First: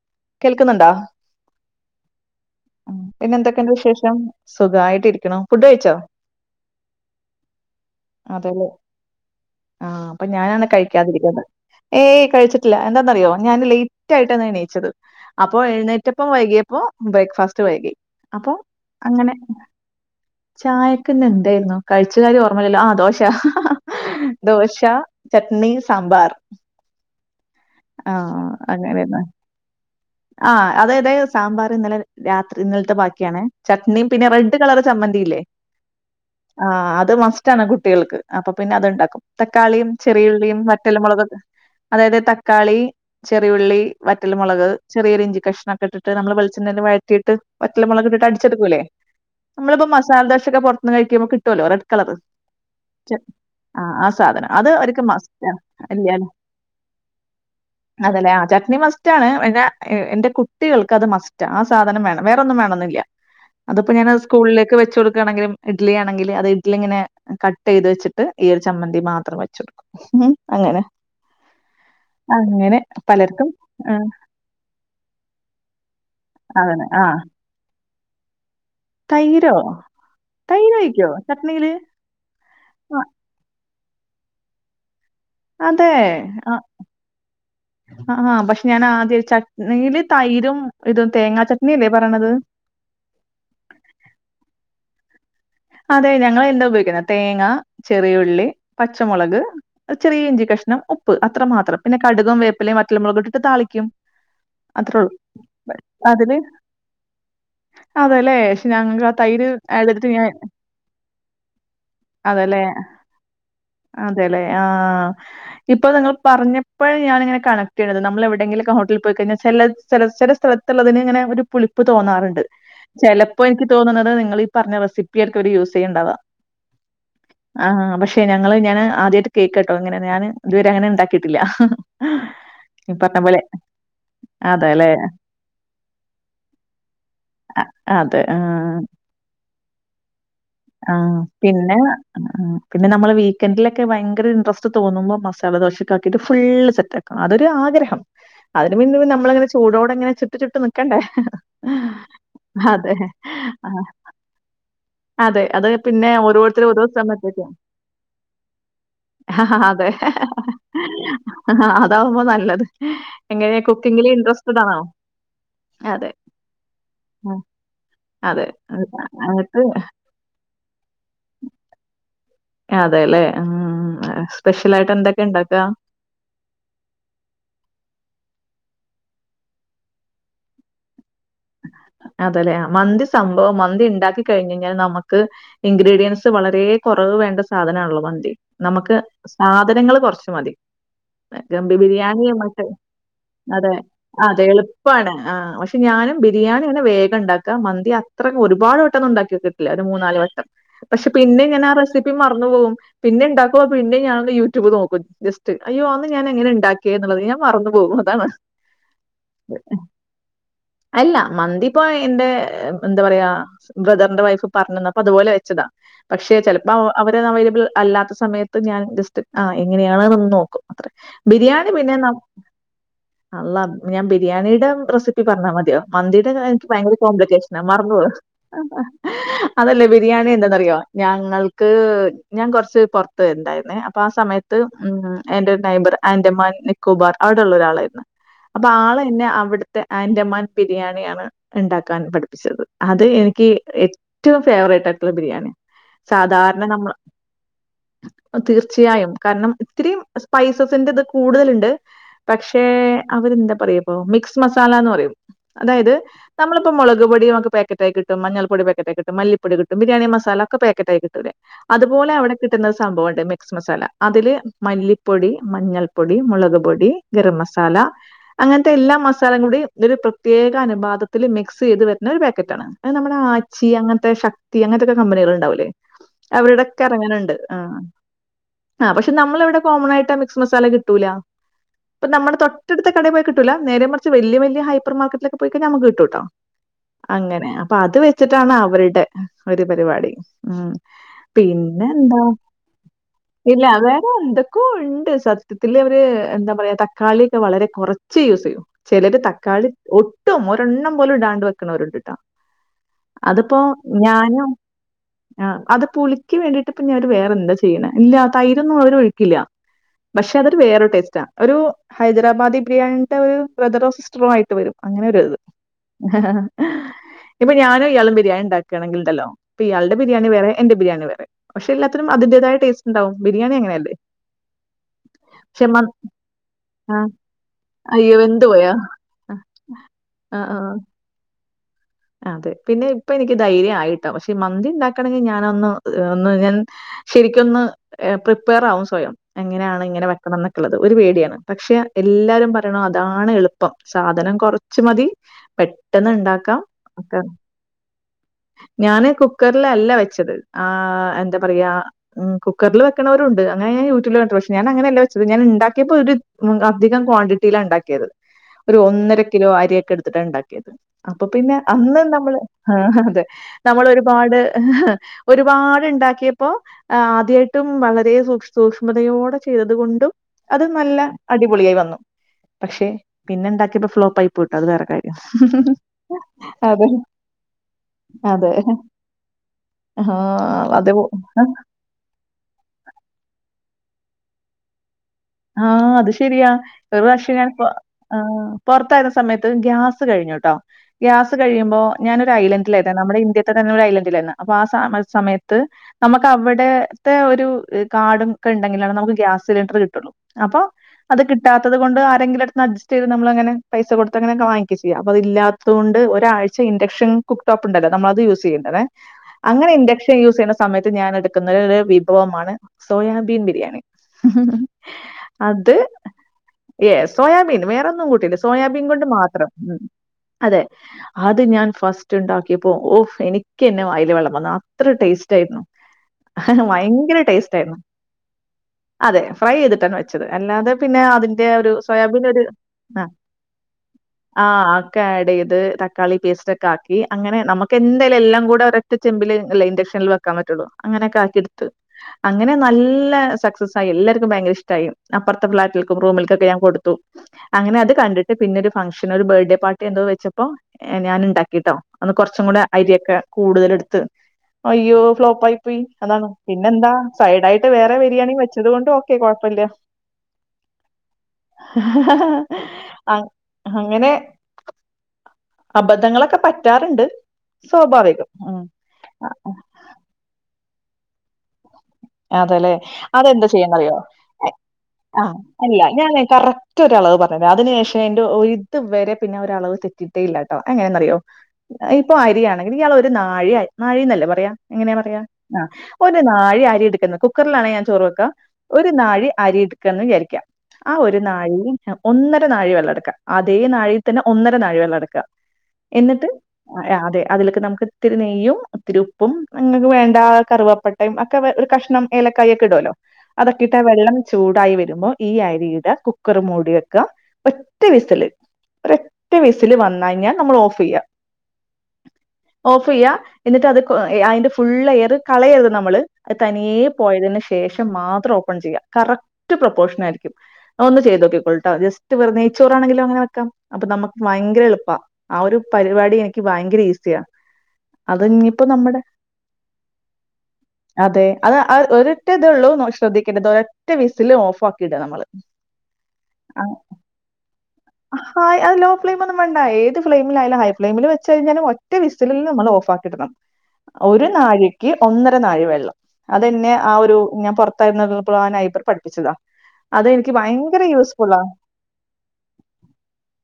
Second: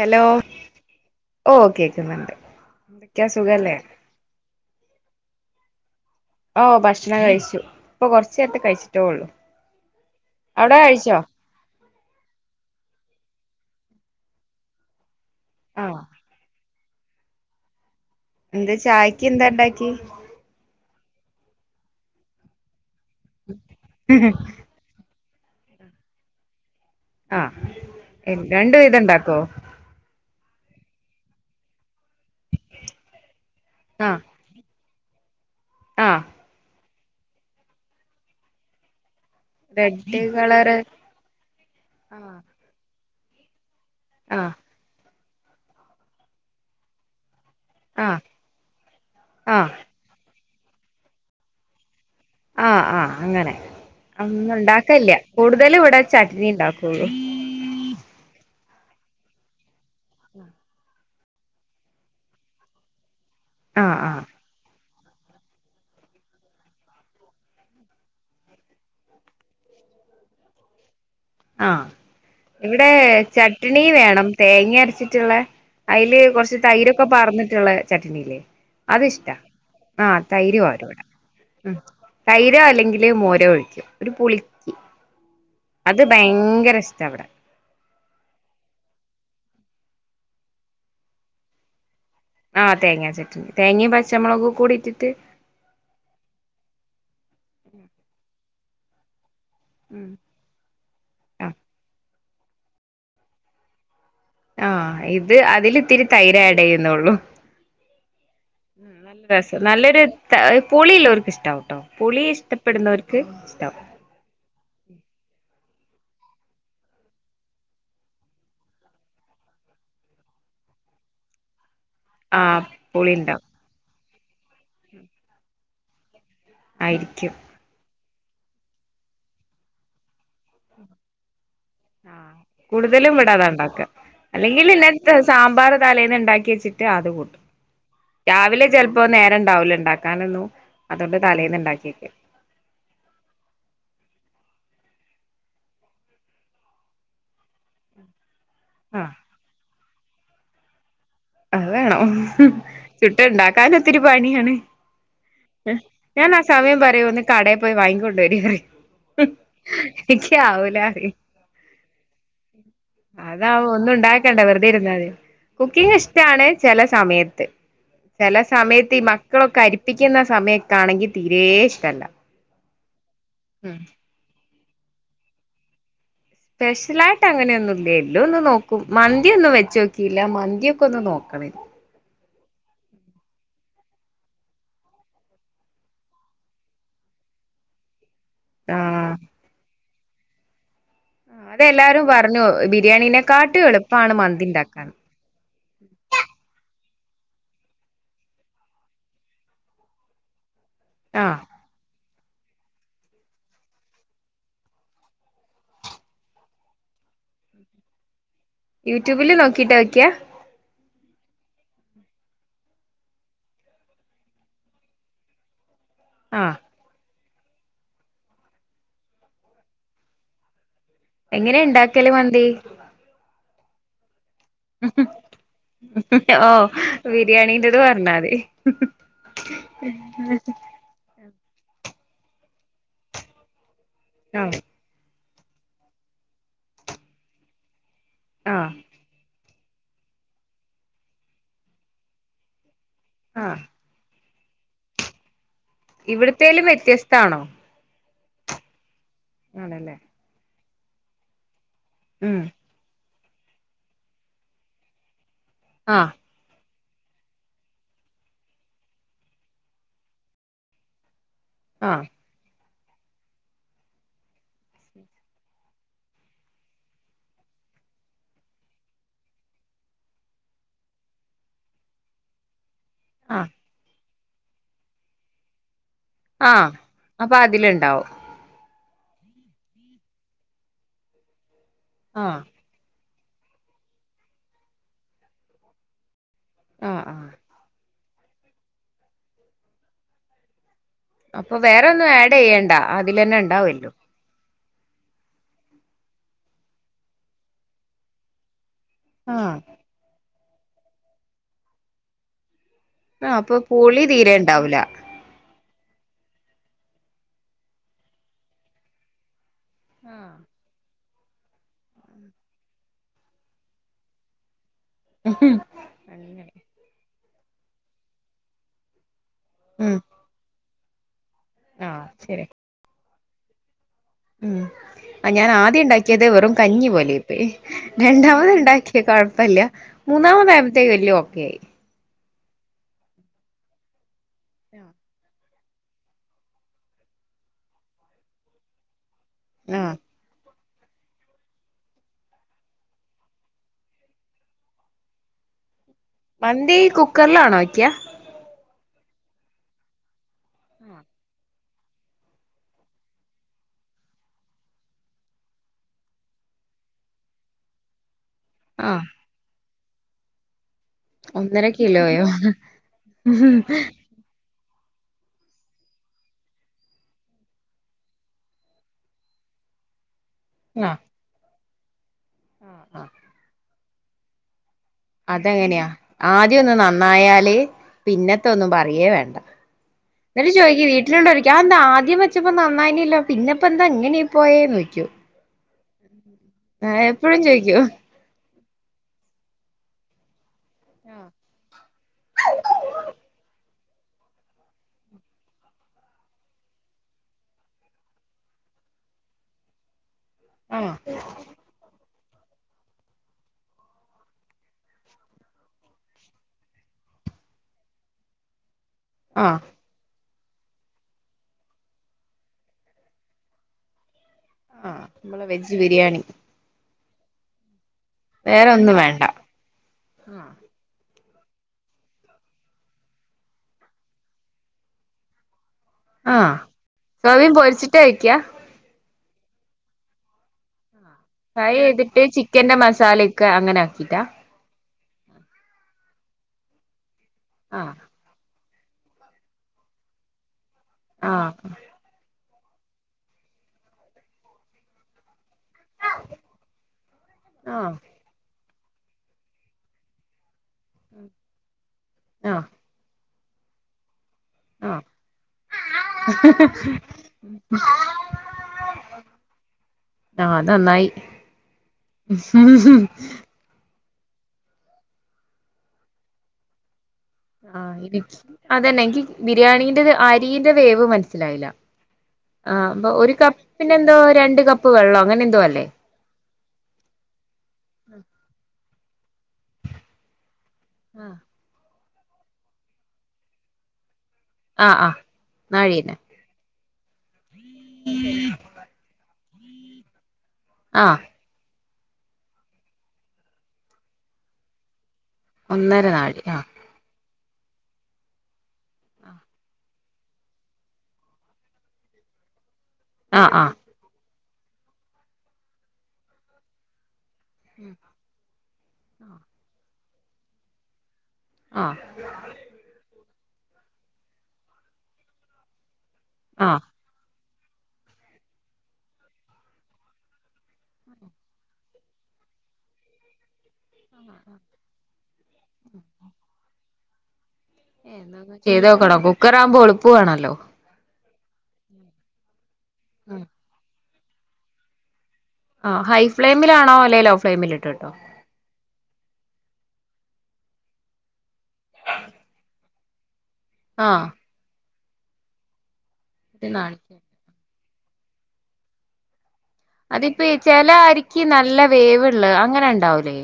Hello കേൾക്കുന്നുണ്ടോ? ഓ കേക്കുന്നുണ്ട് എന്തൊക്കെയാ പിന്നെ എന്തൊക്കെയണ്ട് സുഖല്ലേ വിശേഷം സുഖമായിട്ടി ഇരിക്കണോ ഫുഡ് കഴിച്ചോ ഓ ഭക്ഷണം കഴിച്ചു ഇപ്പൊ കൊറച്ച നേേരത്ത് കഴിച്ചിട്ടേള്ളൂ ആഹ അപ്പൊ ഞാനാണ് കഴിക്കാതിരിക്കുന്നത് ഏയ് കഴിച്ചിട്ടില്ല എന്താന്നറിയോ ഞാൻ ലേറ്റ് ആയിട്ടാാണ് എണീയിച്ചത് അപ്പൊ ആഹ എഴുന്നേറ്റപ്പം വൈകിയ അപ്പൊ ബ്രേക്ക്ഫാസ്റ്റ് വൈകി അപ്പൊ എന്താ ചായക്ക് അങ്ങനെ [inaudible] ചായക്കന്നെ എന്തായിരുന്നു കഴിച്ച കാര്യം ഓർമ്മല്ലോ ആ ദോഷ ഉം ദോശ ചട്നി സാമ്പാർ ആ ആ രണ്ട വിധ അങ്ങനെയായിരുന്നു. ഉണ്ടാക്കോ ആ അതെത് സാമ്പാർ ഇന്നലെ രാത്രി ഇന്നലത്തെ ബാക്കിയാാണ് ചട്നിയും ആഹ പിന്നെ റെഡ കള ചമ്മന്തിയില്ലേ ആഹ ആ അത് മസ്റ്റ് ആണ് കുട്ടികൾക്ക് അപ്പൊ പിന്നെ അത്ണ്ടാക്കും തക്കാളിയും റെഡ് ചെറിയുള്ളിയും കളറ് മറ്റല്ലമുളക് അതായത് ആഹ തക്കാളി ചെറിയുള്ളി വറ്റൽ ആഹ മുളക് ചെറിയരു ഇഞ്ചി കഷണണംക്കെ ഇട്ട്മ്മള് വളെണ് വ കട്ട് വറ്റല്ല മുളക് ആഹ ഇട്ടിട്ട് അടിച്ചെടുക്കൂല്ലേ ആഹ നമ്മളിപ്പോ മസാലദോ പക്കെ പുറത്ത്ന്ന് കഴിക്കുമ്പോ കട്ടുമല്ലോ ഡ്ളർ ആഹ് ആഹ് അങ്ങനെ ഒന്ന അത് അവര്ക്ക് ഉണ്ടാക്കല്ല മസ്റ്റാ കൂടുതല ഇവിടെ ഇല്ല്യാലോ ചട്നി ഉണ്ടാക്കുള്ളൂ അതല്ലേ ചട്നി മസ്റ്റ് ആണ് എ എന്റെ കുട്ടികൾക്ക് അത് മസ്റ്റ് ആ സാധനം വേണം വേറൊന്നും വേണന്നില്ല അതിപ്പോ ആഹ് ഞാൻ ആഹ് സ്കൂളിലക്ക് വെച്ച് കൊടുക്കുകണെങ്കില ഇഡലി ആണെങ്ക അത്ഡലി ഇങ്ങെ കട്ട് ചെയ്ത് വെച്ചിട്ട് ഈ ഒരു ചമ്മന്തി മാത്രം വെച്ചു കൊടുക്കും അങ്ങനെ ആഹ് അങ്ങനെ ഇവിടെ പലർക്കും ചട്ട്ണി ആഹ് വേണം തേങ്ങ അരച്ചിട്ടുള്ള അയ്ല് കൊറച്ച് അതന്നെ തൈരൊക്കെ ആഹ് പാർന്നിട്ടുള്ള ചട്ട്ണിയില്ലേ അത്ഷ്ടാ തൈരോ? ആഹ് തൈര് പാരും ഇവിടെ ഒഴിക്കോ ചട്നിയില്? ഉം തൈരോ ആ, അല്ലെങ്കില് മോരോ ഒഴിക്കും ഒരു പുളി അതെ ഇത് ആഹ് ഭയങ്കര ഇഷ്ട ഇവടെ ആഹ് പക്ഷെ ഞാൻ ആദ്യ ചട്നിൽ തൈരും ഇതും തേങ്ങാ ചട്നിയല്ലേ പറണത് ആഹ് തേങ്ങ ചട്ടനി തേങ്ങയും പച്ചമുളകും കൂടി ഇട്ടിട്ട് അതെ ഞങ്ങള് എന്താ ഉപയോഗിക്കുന്നത് തേങ്ങ ചെറിയുള്ളി പച്ചമുളക് ഉം ചെറിയ ഇഞ്ചി കഷ്ണം ഉപ്പ് അത്ര ആഹ് മാത്രം പിന്നെ കടുകും വേപ്പലയും വറ്റൽ മുളകും ഇട്ടിട്ട് താളിക്കും ആഹ് അത്രള്ളു ഇത് അതില് ഇത്തിരി അതില് തൈര് ആഡ് ചെയ്യുന്നൊള്ളൂ അതല്ലേ ക്ഷെ ഞങ്ങക്ക് ആ തൈര് അതെടുത്ത് ഞാൻ പുളിള്ളവർക്ക് ഇഷ്ടവൂട്ടോ പുളി ഇഷ്ടപ്പെടുന്നവർക്ക് ഇഷ്ട്ടവും അതെല്ലേ ആഹ് ഇപ്പൊ നിങ്ങൾ പറഞ്ഞപ്പഴ ഞാനിങ്ങനെ കണക്ട് ചെയ്യണത് നമ്മൾ എവിടെയെങ്കിലും ഹോട്ടിൽ പോയി കഴിഞ്ഞാൽ ചില ചെലെ സ്ഥലത് ത്തിള്ളതിനിങ്ങനെ ഒര് പുളി പ്പ തോന്നാറുണ്ട് ആഹ് ചിലപ്പോ പുളിണ്ടാവും എനിക്ക് തോന്നണത് നിങ്ങള് ഈ പറഞ്ഞ റെസിപ്പിയർക്കും അവര് യൂസ് ചെയ്യണ്ടവാ ആയിരിക്കും ആഹ് പക്ഷേ ഞങ്ങള് ഞാന് ആദ്യായിട്ട് കേക്കട്ടോ ഇങ്ങനെ ഞാന് ഇതുവരെ അങ്ങനെ ഇണ്ടാക്കിട്ടില്ല ആഹ് കൂടുതലും ഇവിടാതാണ്ടാക്ക അതേല്ലേ! അല്ലെങ്കിലിന്നെ സാമ്പാർ തലേന്ന് ഇണ്ടാക്കി വെച്ചിട്ട് അത് കൂട്ടും അതെ. ആ. രാവിലെ ചിലപ്പോ നേരണ്ടാവൂല ഉണ്ടാക്കാനൊന്നും അതുകൊണ്ട് ആഹ് തലേന്ന് പിന്നെ ഉണ്ടാക്കിയേക്കും ആഹ് പിന്നെ നമ്മൾ വീക്കെൻഡിലൊക്കെ ഭയങ്കര ഇൻട്രസ്റ്റ് തോന്നുമ്പോ മസാലദോശയൊക്കെ ആക്കിയിട്ട് ഫുള്ള് സെറ്റ് ആക്കും അതൊരാഗ്രഹം അതിന് മുന്നെ പിന്നെ ആഹ് നമ്മളങ്ങനെ ചൂടോടെങ്ങനെ ചുട്ടു ചുട്ട് നിക്കണ്ടേ അത് വേണം അതെ. ചുട്ട് ആ ഉണ്ടാക്കാൻ ഒത്തിരി പണിയാണ് അതെ. അത് പിന്നെ ഞാൻ ആ ഓരോരുത്തരും സമയം ഓരോ പറയും ഒന്ന് സമയത്തേക്ക് കടയെ പോയി വാങ്ങിക്കൊണ്ടരി പറയും ആ അതെ എനിക്ക് ആവൂല പറയും അതാവുമ്പോ നല്ലത് എങ്ങനെ അതാവുമ്പോ ഒന്നും കുക്കിംഗില് ഉണ്ടാക്കണ്ട ഇൻട്രസ്റ്റഡ് വെറുതെ ആണോ? ഇരുന്നാതി കുക്കിങ് ഇഷ് അതെ. ട്ടാണ് ചെല ആ സമയത്ത് ചില അതെ. സമയത്ത് ഈ മക്കളൊക്കെ എന്നിട്ട് അരിപ്പി ക്കുന്ന സമയത്താണെങ്കി തീരെ ഇഷ്ടല്ല അതെല്ലെ ഉം ആഹ് സ്പെഷ്യൽ ആയിട്ട് എന്തൊക്കെ ഇണ്ടാക്കാ സ്പെഷ്യലായിട്ട് അങ്ങനെയൊന്നും ഇല്ലേ എല്ലോ ഒന്ന് നോക്കും മന്തി ഒന്നും വെച്ച് നോക്കിയില്ല മന്തി ഒക്കെ ഒന്ന് നോക്കണം അതലെ മന്തി സംഭവം മന്തി ഉണ്ടാക്കി കഴിഞ്ഞഴിഞ്ഞാൽ നമുക്ക് ഇൻഗ്രീഡിയൻറ്സ് വളരെ കുറവ് വേണ്ട സാധന ആണല്ലോ മന്തി നമുക്ക് ആഹ് സാധനങ്ങള് കൊറച് മതി ഗമ്പ് അതെല്ലാരും ബിരിയാണി പറഞ്ഞു നമ്മക്ക് ബിരിയാണീനെക്കാട്ടും അതെ എളുപ്പാണ് അതെ മന്തി ഇണ്ടാക്കാൻ എളുപ്പാണ് ആ പ പക്ഷെ ഞാനും ബിരിയാണി അങ്ങനെ വേഗണ്ടാക്ക മന്തി അത്ര ഒരുപാട് വട്ടം ഒന്നും ഇണ്ടാക്കി നോക്കിട്ടില്ല ഒരു മൂന്നാല് വട്ടം പക്ഷെ ആഹ് പിന്നെ ഞാൻ ആ റെസിപ്പി മറന്നു പോവും പിന്നെ ഇണ്ടാക്കുമ്പോ പിന്നെ ഞാൻ ഒന്ന് യൂട്യൂബ് നോക്കും ജസ്റ്റ് അയ്യോ അന്ന് ഞാൻ എങ്ങനെ ഉണ്ടാക്കിയ എന്നുള്ളത് ഞാൻ മറന്നു പോകും അതാണ് യൂട്യൂബില് നോക്കിയിട്ട വെക്ക്യ അല്ല മന്തിപ്പോ എന്റെ എന്താ പറയാ ബ്രദറിന്റെ വൈഫ് പറഞ്ഞന്നപ്പൊ അതുപോലെ വെച്ചതാ പക്ഷെ ആഹ് ചിലപ്പോ അവരെ അവൈലബിൾ അല്ലാത്ത സമയത്ത് ഞാൻ ജസ്റ്റ് ആ എങ്ങനെയാണ്ന്ന് നോക്കും അത് എങ്ങനെ ബിരിയാണി പിന്നെ ഇണ്ടാക്കല് നമ്മ മന്തി അല്ലാഹ് ഞാൻ ബിരിയാണിടെ റെസിപ്പി പറഞ്ഞാൽ മതി യോ മന്തിയുടെ കാര്യം ഓഹ് എനിക്ക് ഭയങ്കര കോംപ്ലിക്കേഷന ബിരിയാണീന്റത് മറന്ന് പോവും പറഞ്ഞാതി അതല്ലേ ബിരിയാണി എന്താന്ന് അറിയോ യോ ഞങ്ങൾക്ക് ഞാൻ കൊറച്ച് പോറത്ത് പോയിണ്ടാർന്നെ അപ്പൊ ആ സമയത്ത് ആഹ് ഉം എന്റെ നൈബർ ആന്റമാൻ നിക്കോബാർ അവിടെള്ള ഒരാളായിരുന്നു അപ്പൊ ആഹ് ആൾന്നെ അവിടെ തെ ആന്റമാൻ ബിരിയാണിയാണ് ഇണ്ടാക്കാൻ പഠിപ്പിച്ചത് അത് എനിക്ക് ആഹ് ഏ റ്റവും ഫേവറേറ്റായിട്ടുള്ള ബിരിയാണി സാധാരണ ഇവിടത്തേലും നമ്മള് വ്യത്യസ്താണോ ആഹ് തീർച്ചയായും കാരണം ആണല്ലേ ഇത്തിരിം സ്പൈസസിന്റെത് കൂടുതല്ണ്ട് ഉം പക്ഷേ അവരെന്താ പറയപ്പൊ മിക്സ് മസാലാന്ന് പറയും അതായത് ആഹ് നമ്മള്പ്പോ മൊളക് പൊടി നമുക്ക് പാക്കറ്റായി കിട്ടും മഞ്ഞൾ പൊടി പാക്കറ്റായി കിട്ടും മല്ലിപ്പൊടി കിട്ടും ബിരിയാണി മസാല ഒക്കെ പാക്കറ്റായി കിട്ടൂലേ ആഹ് അതുപോലെ അവടെ കിട്ട്ന്ന സംഭവൊണ്ട് മിക്സ് മസാല അതില് മല്ലിപ്പൊടി, മഞ്ഞൾ പൊടി, മുളക് പൊടി ഗരം മസാല അങ്ങത്തെ എല്ലാ മസാലകളുടെയും ഇതൊര് പ്ര ത്യേക അനുപാതത്തില് മിക്സെയ്ത് വെര്ന്ന ഒരു പാക്കറ്റാണ് അത് നമ്മടെ ആഹ് ആച്ചി അങ്ങത്തെ ശക് തി അങ്ങനത്തൊക്കെ കമ്പനികള് ഇണ്ടാവുല്ലേ ആഹ് അവരുടെക്കെ എറങ്ങ്ന്ണ്ട് അപ്പൊ ആഹ് അതില്ണ്ടാവും ആഹ് പക്ഷേ നമ്മളെ ഇവടെ കോമണായിട്ടാ മിക്സ് മസാല കിട്ടൂലാ ഇപ്പൊ നമ്മടെ ആഹ് തൊ ട്ടട്ത്ത കടേപോയാ കിട്ടൂല നേരെ മറിച്ച് വെല്ല്യ വെല്ല്യ ഹൈപ്പർ മാർക്കറ്റ്ലൊക്ക പോയിക്കഴിഞ്ഞ അമ്മക്ക് കിട്ടുട്ടോ ആഹ് ആഹ് അങ്ങനെ അപ്പ അത് വെച്ചിട്ടാണ് അവര്ടെ ഒരു പരിപാടി ഉം അപ്പൊ പിന്നെ വേറെ ഒന്നും ആഡെയ്യേണ്ട അതിലന്നെ ഇണ്ടാവെല്ലോ ഓഹ് എന്തക്കൊ ഇണ്ട് സത്യത്തില് അവര് എന്താ പറയാ തക്കാളിക്കെ വളരെ കൊറച്ചെ യൂസെയ്യു ചെലര് ആഹ് തക്കാളി ഒട്ടും ഒരെണ്ണം പോലും ഇടാണ്ട് വെക്ക്ണവര് ഇണ്ട്ട്ടൊ ആ അപ്പൊ അത്പ്പോ പുളി തീരെ ഞാനും ഉണ്ടാവൂല ആഹ് അത് പുളിക്ക് വേണ്ടിട്ട്പ്പഞ്ഞവര് വേറെ എന്താ ചെയ്യ്ണെ ഇല്ലാ തൈരൊന്നും അവര് ഒഴിക്കില്ല പക്ഷേ അതൊരു വേറൊരു ടേസ്റ്റാ ഒരു ഹൈദരാബാദി ബിരിയാണിന്റെ ഒരു ബ്രദറോ സിസ്റ്ററോ ആയിട്ട് വെരും അങ്ങനെ ഒരു ഇത് ഉം ഇപ്പൊ ഞാനും ഇയാളും ബിരിയാണി ഇണ്ടാക്കാണെങ്കിൽ ഇണ്ടല്ലോ ഇപ്പ ഇയാള്ടെ ഉം ബിരിയാണി വേറെ എന്റെ ബിരിയാണി വേറേ പക്ഷെ എല്ലാത്തിനും അതിന്റെതായ ടേസ്റ്റ്ണ്ടാവും ബിരിയാണി അങ്ങനെയല്ലേ? ഉം ആഹ് ഞാൻ പക്ഷെ ആദ്യം മ- ഇണ്ടാക്കിയത് വെറും കഞ്ഞി ആ, പോലെ ആയിപോയി അയ്യോ എന്ത് രണ്ടാമത് പോയാ ഇണ്ടാക്കിയെ കൊഴപ്പല്ല മൂന്നാമതായപഴത്തേക്ക് എല്ല്യോ ഓക്കെ ആയി അത് പിന്നെ ഇപ്പ എനിക്ക്യ് ധൈര്യം ആയിട്ടോ പക്ഷേ മന്തി ഇണ്ടാക്കണെങ്കി ഞാനൊന്ന് ഒന്ന് ഞാൻ ശരിക്കൊന്ന് ഏഹ് പ്രിപ്പേയർ ആവും സ്വയം. ആ എങ്ങനെയാണ് ഇങ്ങനെ വെക്കണെന്ന് ള്ളത് ഒരു പേടിയാണ് പക്ഷേ എല്ലാരും പറിണോ അതാണ് എളുപ്പം സാധനം കൊറച്ച് മതി പെട്ടെന്ന് ഇണ്ടാക്കാം ഈ കുക്കറ്ലാണോ വെക്ക്യാ ഞാന് കുക്കറ്ല്ലല്ല വെച്ചത് ആഹ് എന്താ പറയാ ഉം കുക്കറ്ല് വെക്ക്ണോരുണ്ട് അങ്ങനെ ഞാ യൂട്യൂബില് കണ്ട് പക്ഷേ ഞാന അങ്ങനെയല്ല വെച്ചത് ഞാൻ ഇണ്ടാക്കിയപ്പോ ഒര് ഉം അധികം ക്വാണ്ടിറ്റിയിലാ ഇണ്ടാക്കിയത് ഒരു ആ ഒന്നര കിലോ അരിയൊക്കെ ഇട്ത്തിട്ടാ ഇണ്ടാക്കിയത് അപ്പോ പിന്നെ ഒന്നര ഇന്ന് കിലോയോ നമ്മള് ആഹ് അതെ നമ്മളൊര്പാട് ഒരുപാട് ഇണ്ടാക്കിയപ്പോ ആദ്യായിട്ടും വളരെ സൂക്ഷ് സൂക്ഷ്മതയോടെ ചെയ്തത് കൊണ്ടും അത് ആ നല്ല അടിപൊളിയായി വന്നു. പക്ഷെ പിന്നെ ഇണ്ടാക്കിയപ്പോ ഫ്ലോപ്പായി പോയിട്ടൊ അത് വേറെക്കാര്യം ഹ് ഹ് ആദ്യയൊന്ന് നന്നായാല് അതെ പിന്നത്തൊന്നും പറയേ വേണ്ട ആ എന്ന്ട്ട് ചോയിക്കിം അത് വീട്ടില്ള്ളോരക്കെ അയെന്താ ആദ്യം വെ ച്ചപ്പോ നന്നായിനല്ലോ പിന്നെ ഇപ്പെന്താ ഇങ്ങനെയി പോയേന്നോയിക്ക്യും ആഹ് അത് ശെരിയാ ഒര് പ്രാവശ്യം എപ്പഴും ഞാൻ ഇപ്പൊ ചോയിക്കോ ആഹ് പൊറത്തായിര്ന്ന സമയത്ത് ഗ്യാസ് കഴിഞ്ഞുട്ടോ ആഹ് ഗ്യാസ് കഴിയുമ്പോ ഞാനൊരു ഐലൻഡിലായതാ നമ്മടെ ഇന്ത്യെത്തന്നെ അങ്ങനൊര് ഐലൻഡിലാര്ന്ന് അപ്പ ആസാമല് സമയത്ത് നമ്മക്ക് അവിടെത്തെ ഒരു ഏഹ് കാർഡും ഒക്കെ ഇണ്ടെങ്കിലാണ് നമുക്ക് ഗ്യാസ് സിലിണ്ടർ കിട്ടൊള്ളു അപ്പൊ ആണോ അത് കിട്ടാത്തത് കൊണ്ട് ആരെങ്കിലും അട് ഒന്ന അഡ്ജസ്റ്റെയ്ത് നമ്മളങ്ങനെ പൈസ കൊടുത്ത് അങ്ങനെക്കെ വാങ്ങിക്ക്യാ ചെയ്യാ അപ്പ അത് ഇല്ലാത്തത് കൊണ്ട് ഒരാഴ്ച ഇൻഡക്ഷൻ കുക്ക് ടോപ്പ് ഇണ്ടല്ലോ നമ്മളത് യൂസ്സെയ്യേണ്ടതെ ആഹ് അങ്ങനെ ഇൻഡക്ഷൻ യൂസ്സെയ്യ്ണ സമയത്ത് ഞാൻ എട്ക്ക്ന്ന ഒര് ര് വിഭവമാണ് സോയാബീൻ ബിരിയാണി ആഹ് നമ്മളെ അത് വെജ് ബിരിയാണി ഏഹ് സോയാബീൻ വേറൊന്നും കൂട്ടിയില്ല വേറെ സോയാബീൻ ഒന്നും കൊണ്ട് വേണ്ട മാത്രം ഉം ആഹ് അതെ അത് ഞാൻ ഫസ്റ്റ് ഉണ്ടാക്കിയപ്പോ ഓഹ് എനിക്ക്ന്നെ വായില് വെള്ളം വന്നു അത്ര ടേസ്റ്റ് ആയിരുന്നു. ആഹ് ഭയങ്കര സോയാബീൻ ടേസ്റ്റ് ആയിരുന്നു പൊരിച്ചിട്ടാ വെക്കാ അതെ ഫ്രൈ ചെയ്തിട്ടാണ് വെച്ചത് അല്ലാതെ പിന്നെ അതി ഫ്രൈ ചെയ്തിട്ട് ചിക്കന്റെ മസാലൊക്കെ അങ്ങനെ ആക്കിട്ടാ ആഹ് അതൊക്കെ ആഡ് ചെയ്ത് തക്കാളി പേസ്റ്റ് ഒക്കെ ആക്കി അങ്ങനെ നമുക്ക് ആഹ് എന്തായലും എല്ലാം കൂടെ ഒ റ്റ ചെമ്പില് അല്ല ഇൻഡക്ഷനില് വെക്കാൻ പറ്റുള്ളു അങ്ങനെയൊക്കെ ആഹ് ആക്കിയെടുത്ത് അങ്ങനെ നല്ല സക്സസ് ആയി എല്ലാർക്കും ഭയങ്കര ഇഷ്ടായി അപ്പുറത്തെ ഫ്ളാറ്റിൽക്കും റൂമിൽക്കൊക്കെ ഞാൻ കൊടുത്തു അങ്ങനെ അത് ആഹ് കണ്ടിട്ട് പിന്നൊരു ഫംഗ്ഷൻ ഒരു ബർഡേ പാർട്ടി എന്തോ വെച്ചപ്പോ ഞാൻ ഉണ്ടാക്കിട്ടോ അന്ന് കുറച്ചും കൂടെ ആഹ് അരിയൊക്കെ കൂടുതലെടുത്ത് ആഹ് അയ്യോ ഫ്ലോപ്പ് ആയി പോയി അതാണ് പിന്നെന്താ സൈഡ് ആയിട്ട് വേറെ ബിരിയാണി വെച്ചത് കൊണ്ട് ഓ ക്കേ കുഴപ്പില്ല ആഹ് അത് നന്നായി ആഹ് അ അങ്ങനെ അബദ്ധങ്ങളൊക്കെ പറ്റാറ്ണ്ട് ആഹ് എനിക്ക് അതന്നെ എനിക്ക് ബിരിയാണീന്റൊര് അരീന്റെ വേവ് മനസ്സിലായില്ല അതെല്ലെ ആഹ് അപ്പൊ ഒരു അതെന്താ കപ്പിന് ചെയ്യാന്നറിയോ എന്തോ രണ്ട് കപ്പ് വെള്ളോ ആഹ് അങ്ങനെ എന്തോ അല്ല അല്ലേ ഞാനെ കറ റ്റൊ ഒരളവ് പറഞ്ഞില്ല അതിനു ശേഷം എന്റെ ഇതുവരെ പിന്നെ ഒരളവ് തെറ്റിയിട്ടേ ഇല്ലാ ട്ടോ എങ്ങനെയെന്നറിയോ ഇപ്പൊ അരിയാണെങ്കില് ഇയാൾ ഒരു നാഴി അരി നാഴിന്നല്ലേ പറയാ എങ്ങനെയാ ആഹ് ആഹ് പറയാ ആഹ് നാഴിയെന്നെ ഒരു നാഴി അരിയടുക്കുന്ന് കുക്കറിലാണേ ഞാൻ ചോറ് വെക്കാ ഒരു നാഴി അരി എടുക്കാന്ന് വിചാരിക്കാ ആഹ് ഒരു നാഴി ഒന്നര നാഴി വെള്ളം എടുക്കാ അതേ നാഴിയിൽ തന്നെ ഒന്നര നാഴി വെള്ളം എടുക്കുക ഒന്നര എന്നിട്ട് നാഴി ആഹ് അതെ അതിലേക്ക് നമുക്ക് ഇത്തിരി നെയ്യും ഇത്തിരി ഉപ്പും നിങ്ങക്ക് വേണ്ട കറുവപ്പട്ടയും ഒക്കെ കഷ്ണം ഏലക്കായ ഒക്കെ ഇടുവല്ലോ അതൊക്കെ ഇട്ട് ആഹ് വെള്ളം ചൂടായി വരുമ്പോ ഈ അരീടെ കുക്കറ് മൂടി വെക്കാ ഒറ്റ വിസില് ഒരൊറ്റ വിസില് വന്ന് കഴിഞ്ഞാ നമ്മള് ഓഫ് ചെയ്യാ ആഹ് ഓഫ് ചെയ്യാ എന്നിട്ട് അത് അതിന്റെ ഫുള്ള് എയറ് കളയരുത് നമ്മള് അത് ആഹ് തനിയേ പോയതിന് ശേഷം മാത്രം ഓപ്പൺ ചെയ്യുക കറക്റ്റ് പ്രൊപ്പോഷൻ ആയിരിക്കും ഒന്ന് ചെയ്തോക്കിക്കോൾട്ടോ ജസ്റ്റ് വെറുതെ നെയ്ച്ചോറാണെങ്കിലും അങ്ങനെ വെക്കാം അപ്പം നമ്മക്ക് ഭയങ്കര എളുപ്പാ ആഹ് ഒരു പരിപാടി എനിക്ക് ഭയങ്കര ഈസിയാ അത് ഇനിപ്പോ നമ്മടെ കുക്കറാവുമ്പോ എളപ്പുവാണല്ലോ അതെ അത് ഒരൊറ്റ ഇതേ ഒള്ളൂ ശ്രദ്ധിക്കേണ്ടത് ഒരൊറ്റ വിസില് ഓഫ് ആക്കിയിടുക നമ്മള് ആഹ് ഹൈ ഫ്ലേമിലാണോ അല്ലേ ലോ ഫ്ലേമിലിട്ട ഹായ് അത് ലോഫ്ളേം ഒന്നും വേണ്ട ഏത് ഫ്ലെയിമിലായാലും ഹൈ ഫ്ലയിമിൽ വെച്ച് കഴിഞ്ഞാലും ഒറ്റ വിസലിൽ നമ്മൾ ഓഫാക്കി ഇടണം ആഹ് ഒരു നാഴിക്ക് ഒന്നര നാഴി വെള്ളം ഇത് അതന്നെ ആഹ് കാണിക്ക ഒരു ഞാൻ പുറ ത്താരുന്നപ്പോ ആഹ് നെയ്‌ബർ പഠപ്പിച്ചതാ അതിപ്പ ഈ ചെല അരിക്ക് നല്ല വേവ്ള്ള അങ്ങനെ ഉണ്ടാവൂലേ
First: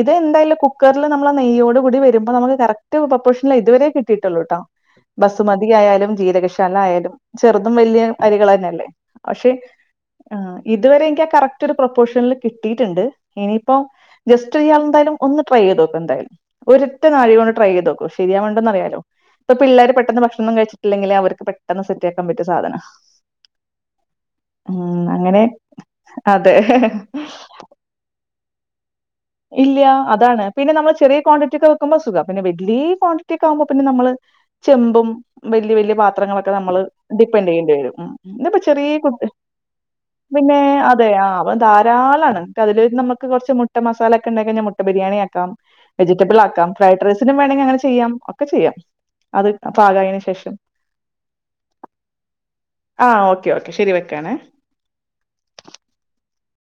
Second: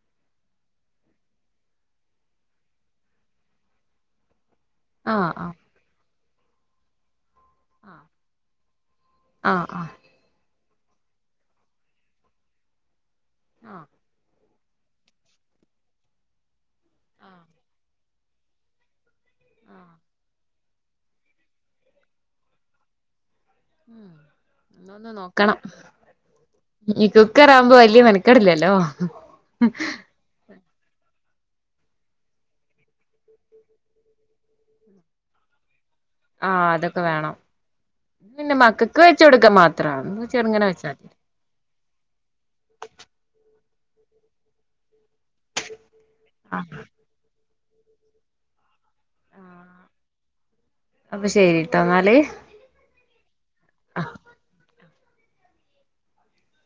ഇത് എന്തായാലും കുക്കറില് നമ്മളാ നെയ്യോട് കൂടി വരുമ്പ നമുക്ക് കറക്റ്റ് പൊപ്പോഷനിലാ ഇതുവരെ കിട്ടീട്ടുള്ളൂ ട്ടോ ആഹ് ആഹ് ബസുമതിയായാലും ജീരകശാല ആയാലും ചെറുതും വലിയ അരികൾ തന്നെയല്ലേ പക്ഷെ ആഹ് ആഹ് ഏഹ് ഇതുവരെ എനിക്ക് ആഹ് കറക്റ്റ് ഒരു പ്രൊപ്പോഷനില് കിട്ടീട്ടുണ്ട് ഇനിയിപ്പോ ആഹ് ജസ്റ്റ് ഇയാൾ എന്തായാലും ഒന്ന് ട്രൈ ചെയ്ത് നോക്ക് എന്തായാലും ഒരൊറ്റ നാഴികൊണ്ട് കൊണ്ട് ട്രൈ ചെയ്ത് നോക്ക് ശരിയാവൊണ്ടെന്ന് അറിയാലോ ഇപ്പൊ പിള്ളേര് ആഹ് പെട്ടെന്ന് ഭക്ഷണം കഴിച്ചിട്ടില്ലെങ്കില് അവർക്ക് പെട്ടെന്ന് സെറ്റ് ആക്കാൻ പറ്റിയ സാധനാ ഉം ഉം എന്നൊന്ന് അങ്ങനെ നോക്കണം അതെ ആത് ആവുമ്പോ വല്യ മെനക്കേടില്ലല്ലോ ഇല്ല അതാണ് പിന്നെ നമ്മള് ചെറിയ ക്വാണ്ടിറ്റി ഒക്കെ വെക്കുമ്പോ സുഖവാ പിന്നെ വെല്ലി ക്വാണ്ടിറ്റി ഒക്കെ ആകുമ്പോ പിന്നെ നമ്മള് ചെമ്പും വല്യ വല്യ പാ ത്രങ്ങളൊക്കെ ആഹ് നമ്മള് അതൊക്കെ വേണം ഡിപ്പെൻഡ് ചെയ്യേണ്ടി വരും പിന്നെ ഇതിപ്പോ ചെറിയ മക്കക്ക് വെച്ച് കൊടുക്കാൻ മാത്രാ പിന്നെ ചെറുങ്ങനെ വെച്ചാ മതി അതെ ആഹ് [unintelligible] ധാരാളാണ് അതില് നമ്മക്ക് കുറച്ച് മുട്ട മസാല ഒക്കെ ഉണ്ടായി കഴിഞ്ഞാ മുട്ട ബിരിയാണി ആക്കാം വെജിറ്റബിൾ ആക്കാം ആഹ് ഫ്രൈഡ് റൈസിനും വേണേങ്കി അങ്ങനെ ചെയ്യാം ഒക്കെ ചെയ്യാം അത് പാകം ആയേന് ശേഷം അപ്പൊ ശരിട്ടോ എന്നാല് ആഹ് ഓക്കെ ഓക്കെ ശരി ആഹ് വെക്കാണ്.